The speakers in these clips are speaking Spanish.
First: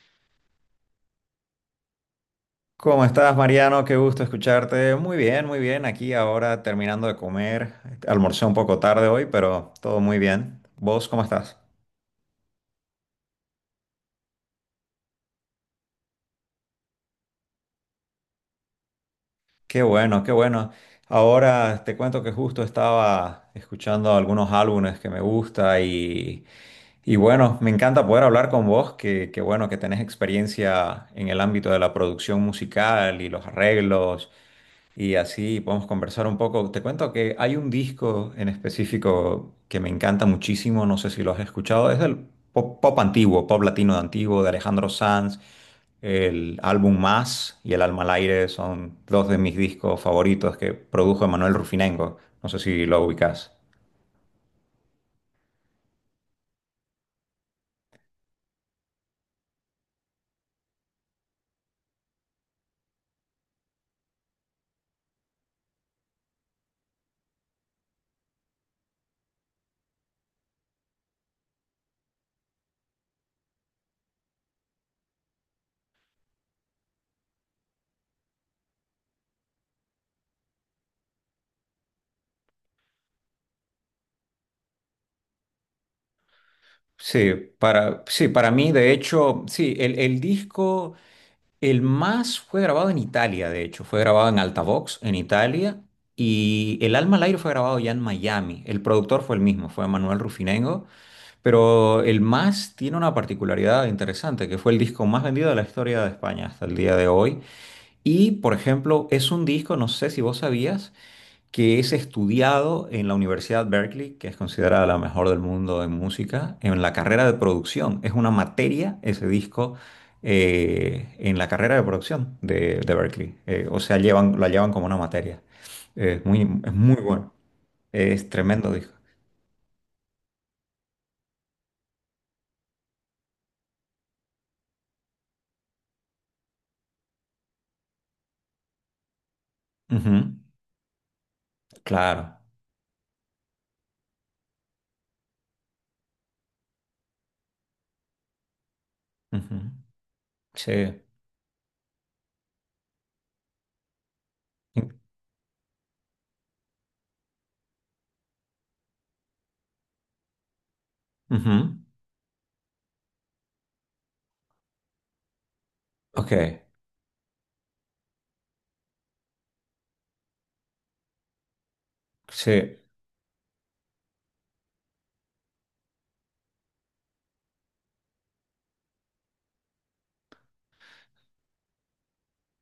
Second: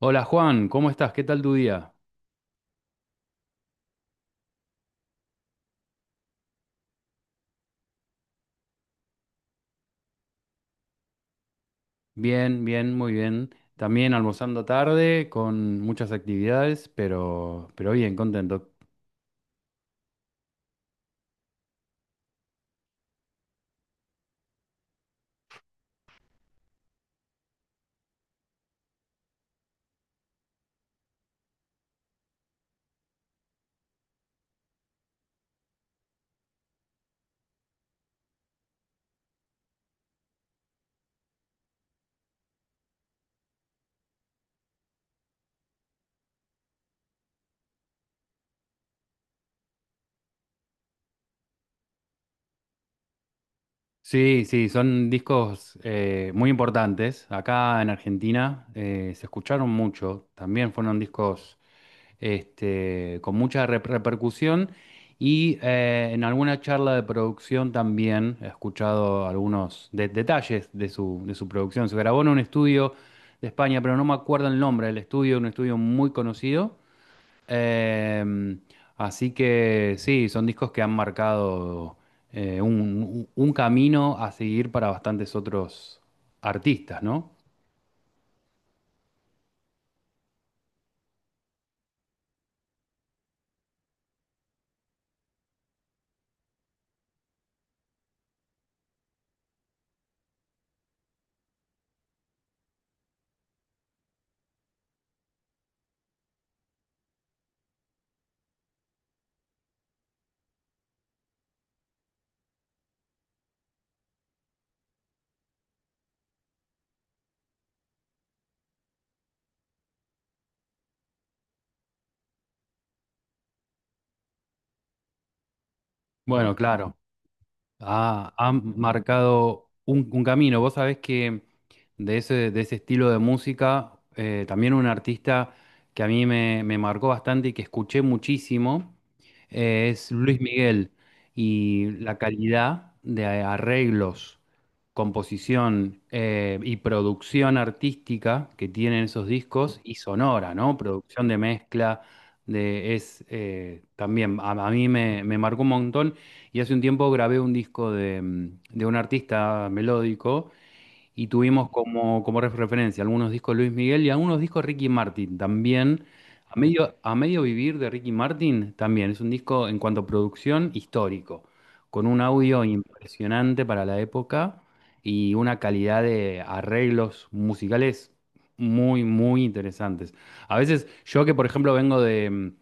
Hola Juan, ¿cómo estás? ¿Qué tal tu día? ¿Cómo estás, Mariano? Qué gusto escucharte. Muy bien, muy bien. Aquí ahora terminando de comer. Almorcé un poco tarde hoy, pero todo muy bien. ¿Vos cómo estás? Bien, bien, muy bien. También almorzando tarde con muchas actividades, pero bien, contento. Qué bueno, qué bueno. Ahora te cuento que justo estaba escuchando algunos álbumes que me gusta, y bueno, me encanta poder hablar con vos, que bueno que tenés experiencia en el ámbito de la producción musical y los arreglos. Y así podemos conversar un poco. Te cuento que hay un disco en específico que me encanta muchísimo, no sé si lo has escuchado, es del pop antiguo, pop latino de antiguo de Alejandro Sanz. El álbum Más y El alma al aire son dos de mis discos favoritos que produjo Emanuel Rufinengo. No sé si lo ubicas. Sí, sí, son discos muy importantes. Acá en Argentina se escucharon mucho. También fueron discos con mucha repercusión. Y en alguna charla de producción también he escuchado algunos detalles de su producción. Se grabó en un estudio de España, pero no me acuerdo el nombre del estudio, un estudio muy conocido. Eh, así que sí, son discos que han marcado un camino a seguir para bastantes otros artistas, ¿no? Sí, para mí, de hecho, sí, el disco El Más fue grabado en Italia, de hecho, fue grabado en Altavox, en Italia, y El Alma al Aire fue grabado ya en Miami. El productor fue el mismo, fue Manuel Rufinengo, pero El Más tiene una particularidad interesante, que fue el disco más vendido de la historia de España hasta el día de hoy. Y, por ejemplo, es un disco, no sé si vos sabías, que es estudiado en la Universidad Berkeley, que es considerada la mejor del mundo en música, en la carrera de producción. Es una materia ese disco en la carrera de producción de Berkeley. O sea, llevan, la llevan como una materia. Bueno, Es claro. muy bueno. Es Ah, tremendo han disco. marcado un camino. Vos sabés que de ese estilo de música, también un artista que a mí me marcó bastante y que escuché muchísimo, es Luis Ujú. Miguel. Y la Claro. calidad de arreglos, composición, y producción artística que tienen esos Ujú. discos y sonora, Sí. ¿no? Producción de mezcla, es también, a mí me marcó un montón. Y hace un tiempo grabé un disco de un artista melódico y tuvimos Ujú. como referencia algunos discos Luis Miguel y algunos discos Ricky Martin también. A Ok. medio, a medio vivir de Ricky Martin también. Es un disco en cuanto a producción histórico, con un audio Sí. impresionante para la época y una calidad de arreglos musicales muy, muy interesantes. A veces yo que, por ejemplo, vengo de, mm,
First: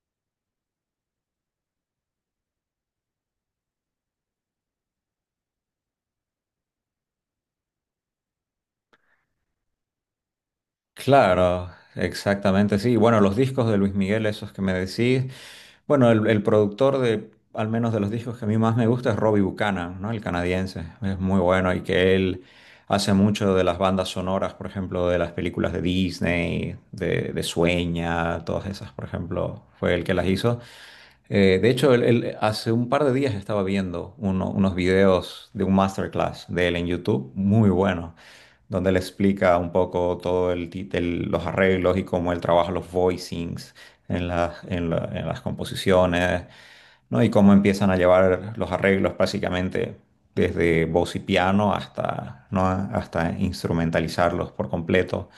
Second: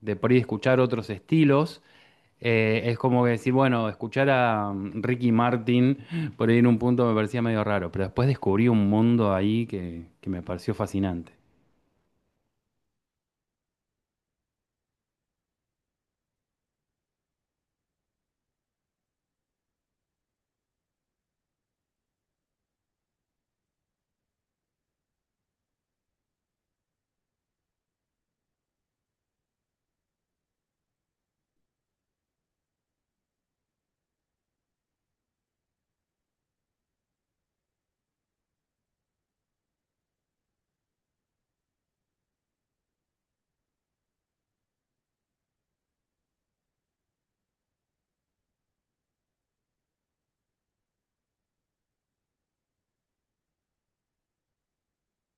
de por ahí escuchar otros estilos, es como que decir, bueno, escuchar a Ricky Martin por ahí en un punto me parecía medio raro, pero después descubrí un mundo ahí que me pareció fascinante. Claro, exactamente, sí. Bueno, los discos de Luis Miguel, esos que me decís. Bueno, el productor de, al menos de los discos que a mí más me gusta es Robbie Buchanan, ¿no? El canadiense. Es muy bueno y que él hace mucho de las bandas sonoras, por ejemplo, de las películas de Disney, de Sueña, todas esas, por ejemplo, fue el que las hizo. De hecho, él hace un par de días estaba viendo unos videos de un masterclass de él en YouTube, muy bueno, donde él explica un poco todo los arreglos y cómo él trabaja los voicings en en las composiciones. ¿No? Y cómo empiezan a llevar los arreglos básicamente desde voz y piano hasta, ¿no? hasta instrumentalizarlos por completo.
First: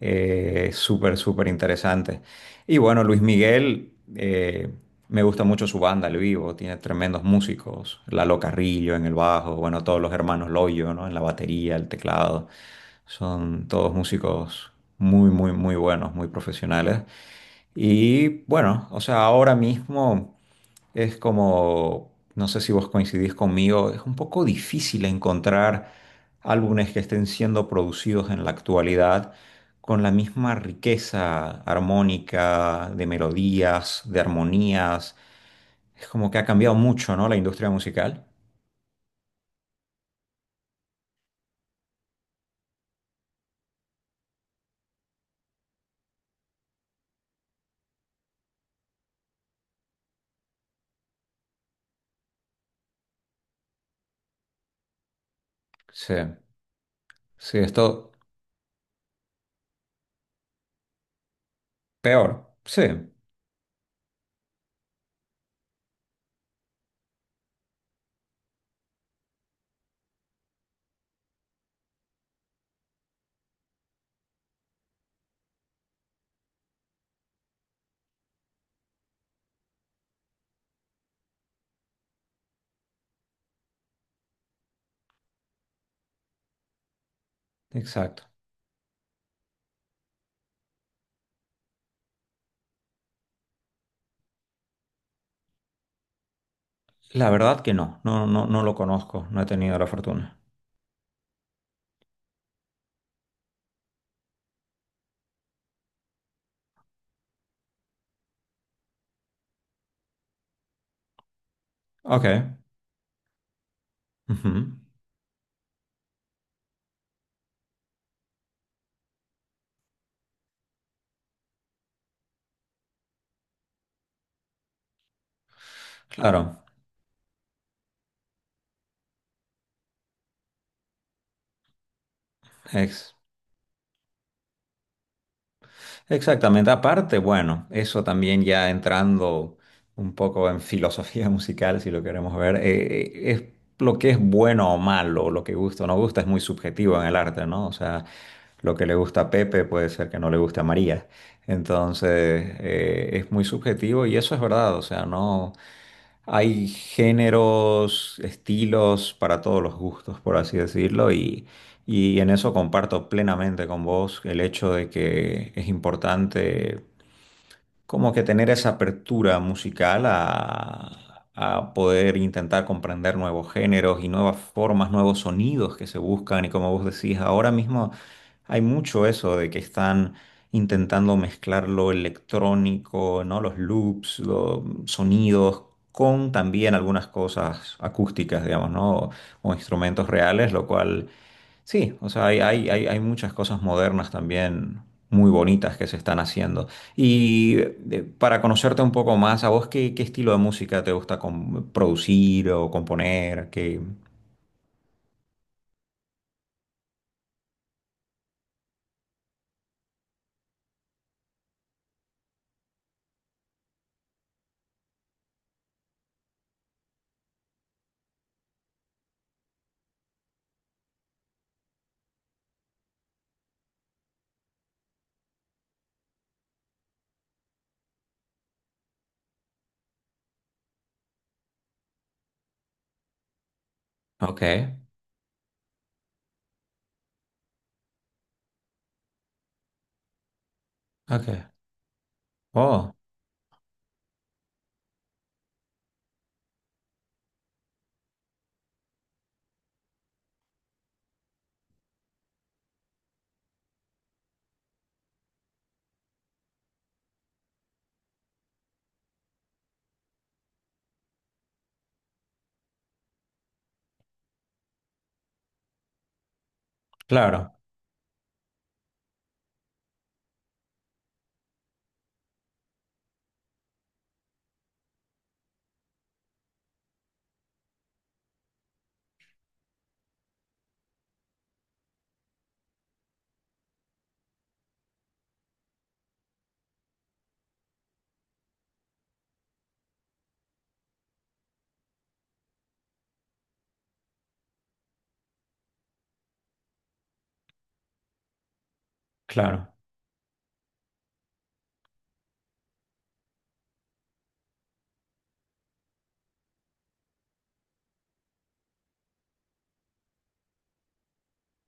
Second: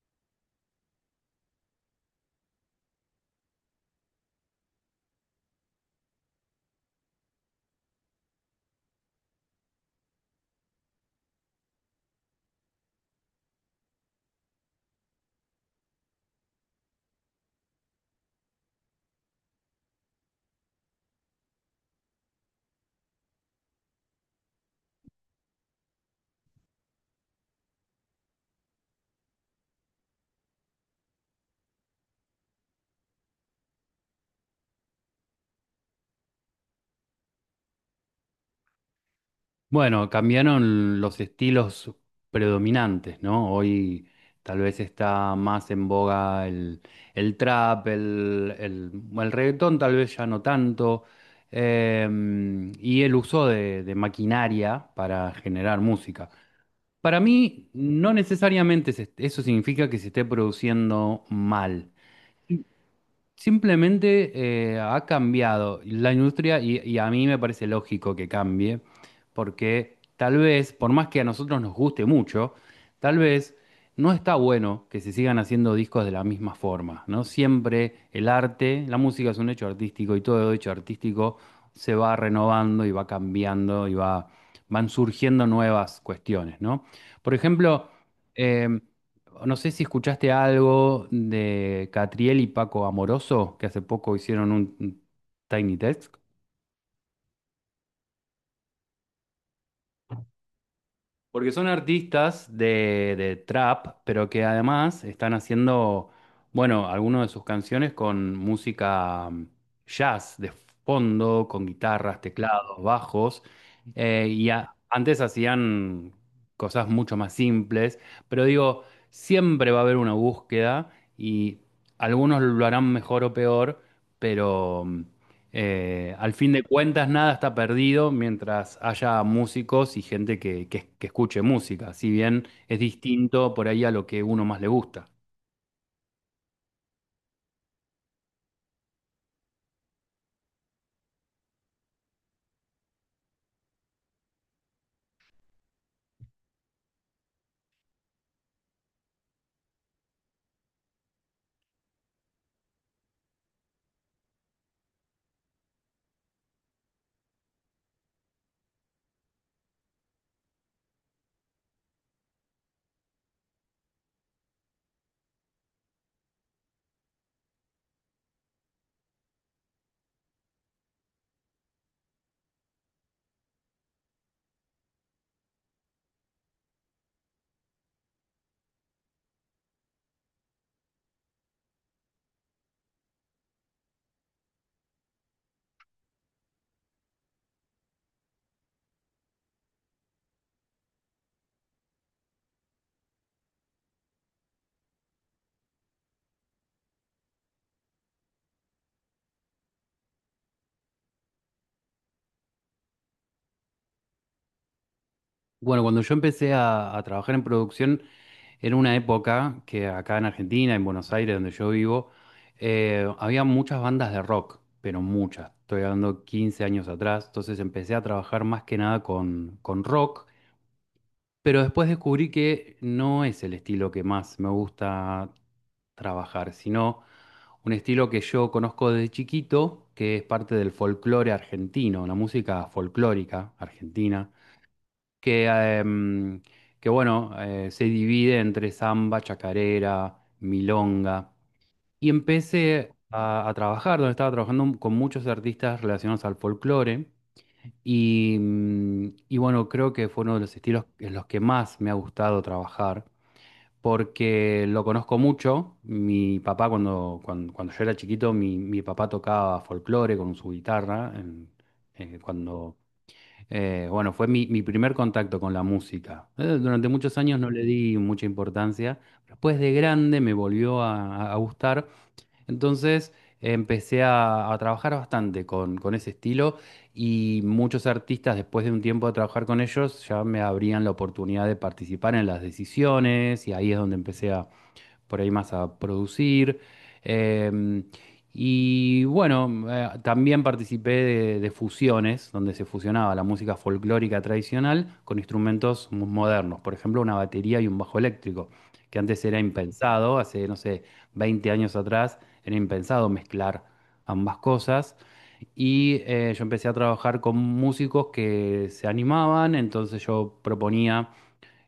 Súper, súper interesante. Y bueno, Luis Miguel, me gusta mucho su banda al vivo, tiene tremendos músicos, Lalo Carrillo en el bajo, bueno, todos los hermanos Loyo, ¿no? En la batería, el teclado, son todos músicos muy, muy, muy buenos, muy profesionales. Y bueno, o sea, ahora mismo es como, no sé si vos coincidís conmigo, es un poco difícil encontrar álbumes que estén siendo producidos en la actualidad con la misma riqueza armónica, de melodías, de armonías. Es como que ha cambiado mucho, ¿no? La industria musical. Bueno, cambiaron los estilos predominantes, ¿no? Hoy tal vez está más en boga el trap, bueno, el reggaetón tal vez ya no tanto, eh, y el uso de maquinaria para generar Sí, música. Para sí, mí, no esto necesariamente eso significa que se esté produciendo mal. peor. Sí, Simplemente ha cambiado la industria y a mí me parece lógico que cambie, porque tal vez, por más que a nosotros nos guste mucho, tal vez no está bueno que se sigan haciendo discos de la misma forma, ¿no? Siempre el arte, la música es un hecho artístico y todo hecho artístico se va renovando y va cambiando y van surgiendo nuevas cuestiones, ¿no? Por ejemplo, exacto. em, no sé si escuchaste algo de Catriel y Paco Amoroso, que hace poco hicieron un Tiny Desk. La verdad que no lo conozco, no he tenido la fortuna. Porque son artistas de trap, pero que además están haciendo, bueno, algunas de sus canciones con música jazz de fondo, con guitarras, Ok. teclados, bajos. eh, y Ujú. a- antes hacían cosas mucho más simples, pero digo, siempre va a haber una búsqueda y algunos lo harán mejor o peor, pero... mm, al fin de Claro, cuentas, nada está perdido mientras haya músicos y gente que escuche música, si bien es ex- distinto por ahí a lo que uno más le gusta. exactamente. Aparte, bueno, eso también ya entrando un poco en filosofía musical, si lo queremos ver, es lo que es bueno o malo, lo que gusta o no gusta, es muy subjetivo en el arte, ¿no? O sea, lo que le gusta a Pepe puede ser que no le guste a María. Entonces, es muy subjetivo y eso es verdad, o sea, no. Hay géneros, estilos para todos los gustos, por así decirlo, y en eso comparto plenamente con vos el hecho de que es importante como que tener esa apertura musical a poder intentar comprender nuevos géneros y nuevas formas, nuevos sonidos que se buscan. Y como vos decís, ahora mismo hay mucho eso de que están intentando mezclar lo electrónico, ¿no? Los loops, los sonidos. Con también algunas cosas acústicas, digamos, ¿no? O, instrumentos reales, lo cual sí, o sea, hay muchas cosas modernas también muy bonitas que se están haciendo. Y para conocerte un poco más, ¿a vos qué estilo de música te gusta producir o componer? ¿Qué? Bueno, cuando yo empecé a trabajar en producción, era una época que acá en Argentina, en Buenos Aires, donde yo vivo, había muchas bandas de rock, pero muchas. Estoy hablando 15 años atrás, entonces empecé a trabajar más que nada con rock. Pero después descubrí que no es el estilo que más me gusta trabajar, sino un estilo que yo conozco desde chiquito, que es parte del folclore argentino, la música folclórica argentina, Ok, que, em, que bueno, se divide entre samba, chacarera, milonga. ok. Y empecé Oh, a trabajar, donde estaba trabajando con muchos artistas relacionados al folclore. Y bueno, creo que fue uno de los estilos en los que más me ha gustado trabajar, porque lo conozco mucho. Mi papá, cuando yo era chiquito, mi papá tocaba folclore con su guitarra. Eh, cuando, bueno, fue mi primer contacto con la música. Durante muchos años no claro, le di mucha importancia. Después de grande me volvió a gustar, entonces empecé a trabajar bastante con ese estilo y muchos artistas después de un tiempo de trabajar con ellos ya me abrían la oportunidad de participar en las decisiones y ahí es donde empecé por ahí más a producir. Em, y bueno, también participé de fusiones, donde se fusionaba la música folclórica tradicional con instrumentos modernos, por ejemplo, una batería y un bajo eléctrico, que antes era claro. impensado, hace, no sé, 20 años atrás era impensado mezclar ambas cosas. Y yo empecé a trabajar con músicos que se animaban, entonces yo proponía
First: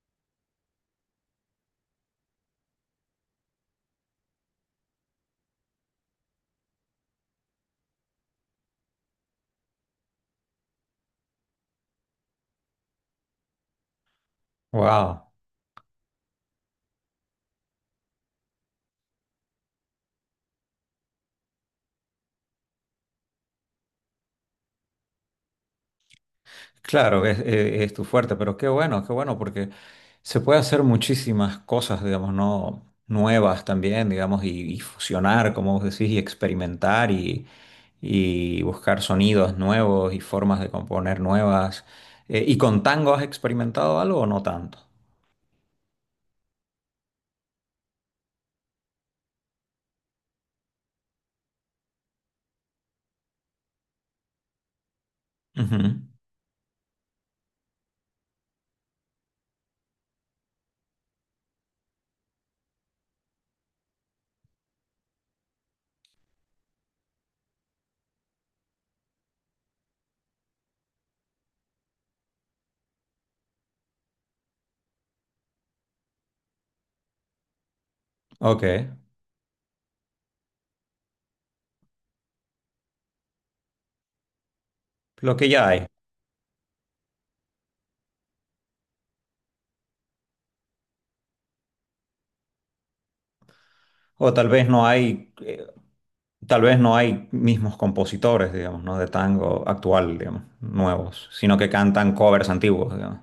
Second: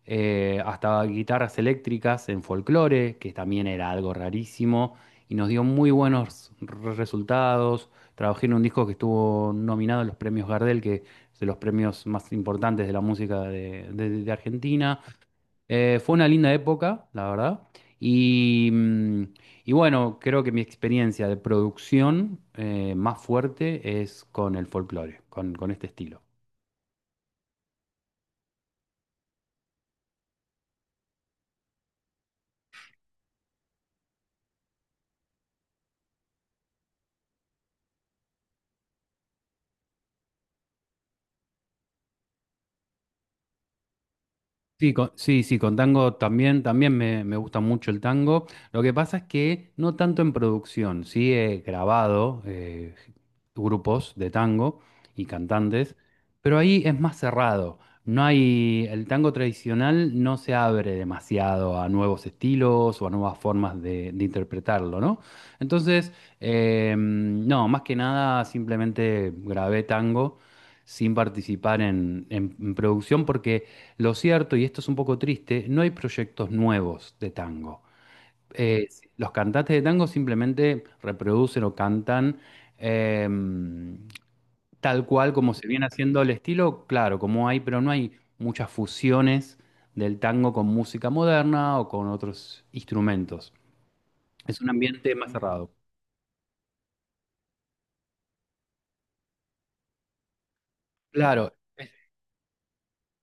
hasta guitarras eléctricas en folclore, que también era algo rarísimo, y nos dio muy buenos resultados. Trabajé en un disco que estuvo nominado a los premios Gardel, que es de los premios más importantes de la música de Argentina. Wow. Fue una linda época, la verdad. Y, mm, y bueno, creo que mi experiencia de producción más fuerte es con el folclore, con este estilo. Claro, es tu fuerte, pero qué bueno, porque se puede hacer muchísimas cosas, digamos, no nuevas también, digamos, y fusionar, como vos decís, y experimentar y buscar sonidos nuevos y formas de componer nuevas. ¿Y con tango has experimentado algo o no tanto? Sí, sí, sí, con tango también, también me gusta mucho el tango. Lo que pasa es que no tanto en producción, sí he grabado grupos de tango y cantantes, Ujú. pero ahí es más cerrado. No hay. El tango tradicional no se abre demasiado a nuevos estilos o a nuevas formas de interpretarlo, ¿no? Entonces, no, más que nada simplemente grabé tango sin participar en en producción porque. Lo cierto, y esto es un poco triste, no hay proyectos nuevos de tango. Ok, Eh, los cantantes de tango simplemente reproducen o cantan eh, tal cual lo que como se ya viene hay. haciendo el estilo, claro, como hay, pero no hay muchas fusiones del tango con música moderna o con otros instrumentos. O tal Es vez un no ambiente hay, más cerrado. tal vez no hay mismos compositores, digamos, ¿no? De tango actual, digamos, nuevos, Claro, sino que cantan covers antiguos, digamos.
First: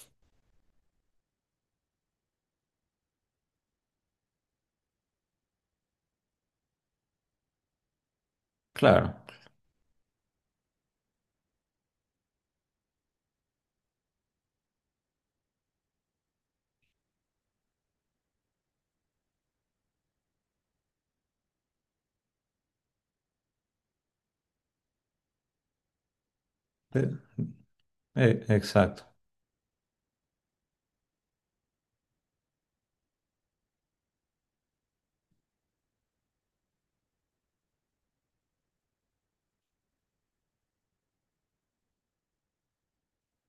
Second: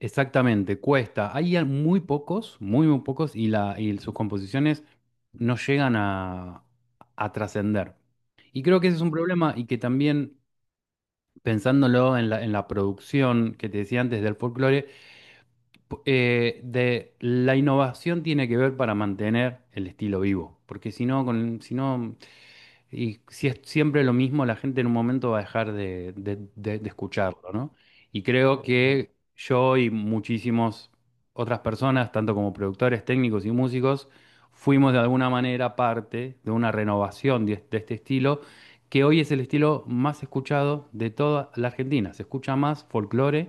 exactamente, cuesta. Hay muy pocos, muy, muy pocos, y sus composiciones no llegan a trascender. Y creo que ese es un Claro, problema y que también, pensándolo en la, producción que te decía antes del folclore, de la innovación tiene que ver para mantener el estilo vivo. Porque si no y si es siempre lo mismo, la gente en un momento va a dejar de eh, escucharlo, ¿no? Y creo exacto. que yo y muchísimas otras personas, tanto como productores, técnicos y músicos, fuimos de alguna manera parte de una renovación de este estilo, que hoy es el estilo más escuchado de toda la Argentina. Se escucha más folclore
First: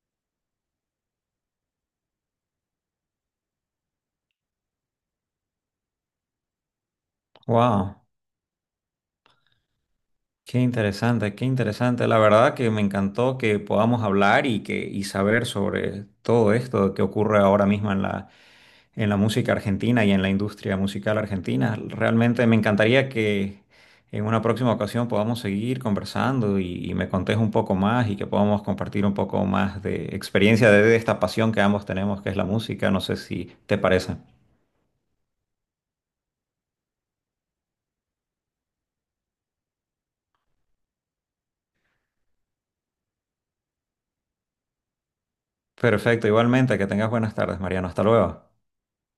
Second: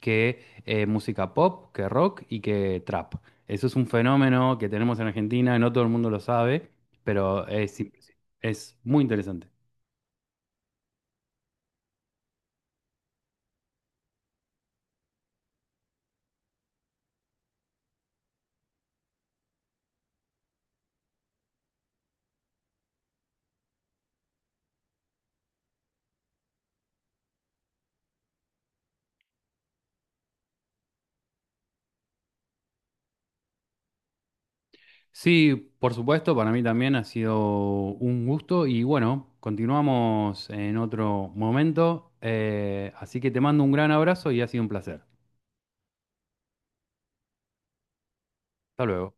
que música pop, que rock y que trap. Eso es un fenómeno que tenemos en Argentina, no todo el mundo lo sabe, pero es Wow, impresionante, es muy interesante. qué interesante, qué interesante. La verdad que me encantó que podamos hablar y que y saber sobre todo esto que ocurre ahora mismo en la música argentina y en la industria musical argentina. Realmente me encantaría que en una próxima ocasión podamos seguir conversando y me contés un poco más y que podamos compartir un poco más de experiencia de esta pasión que ambos tenemos, que es la música. No sé si te parece. Sí, por supuesto, para mí también ha sido un gusto y bueno, continuamos en otro momento. Así que te mando un gran abrazo y ha sido un placer. Perfecto, igualmente, que tengas buenas tardes, Mariano. Hasta luego. Hasta luego.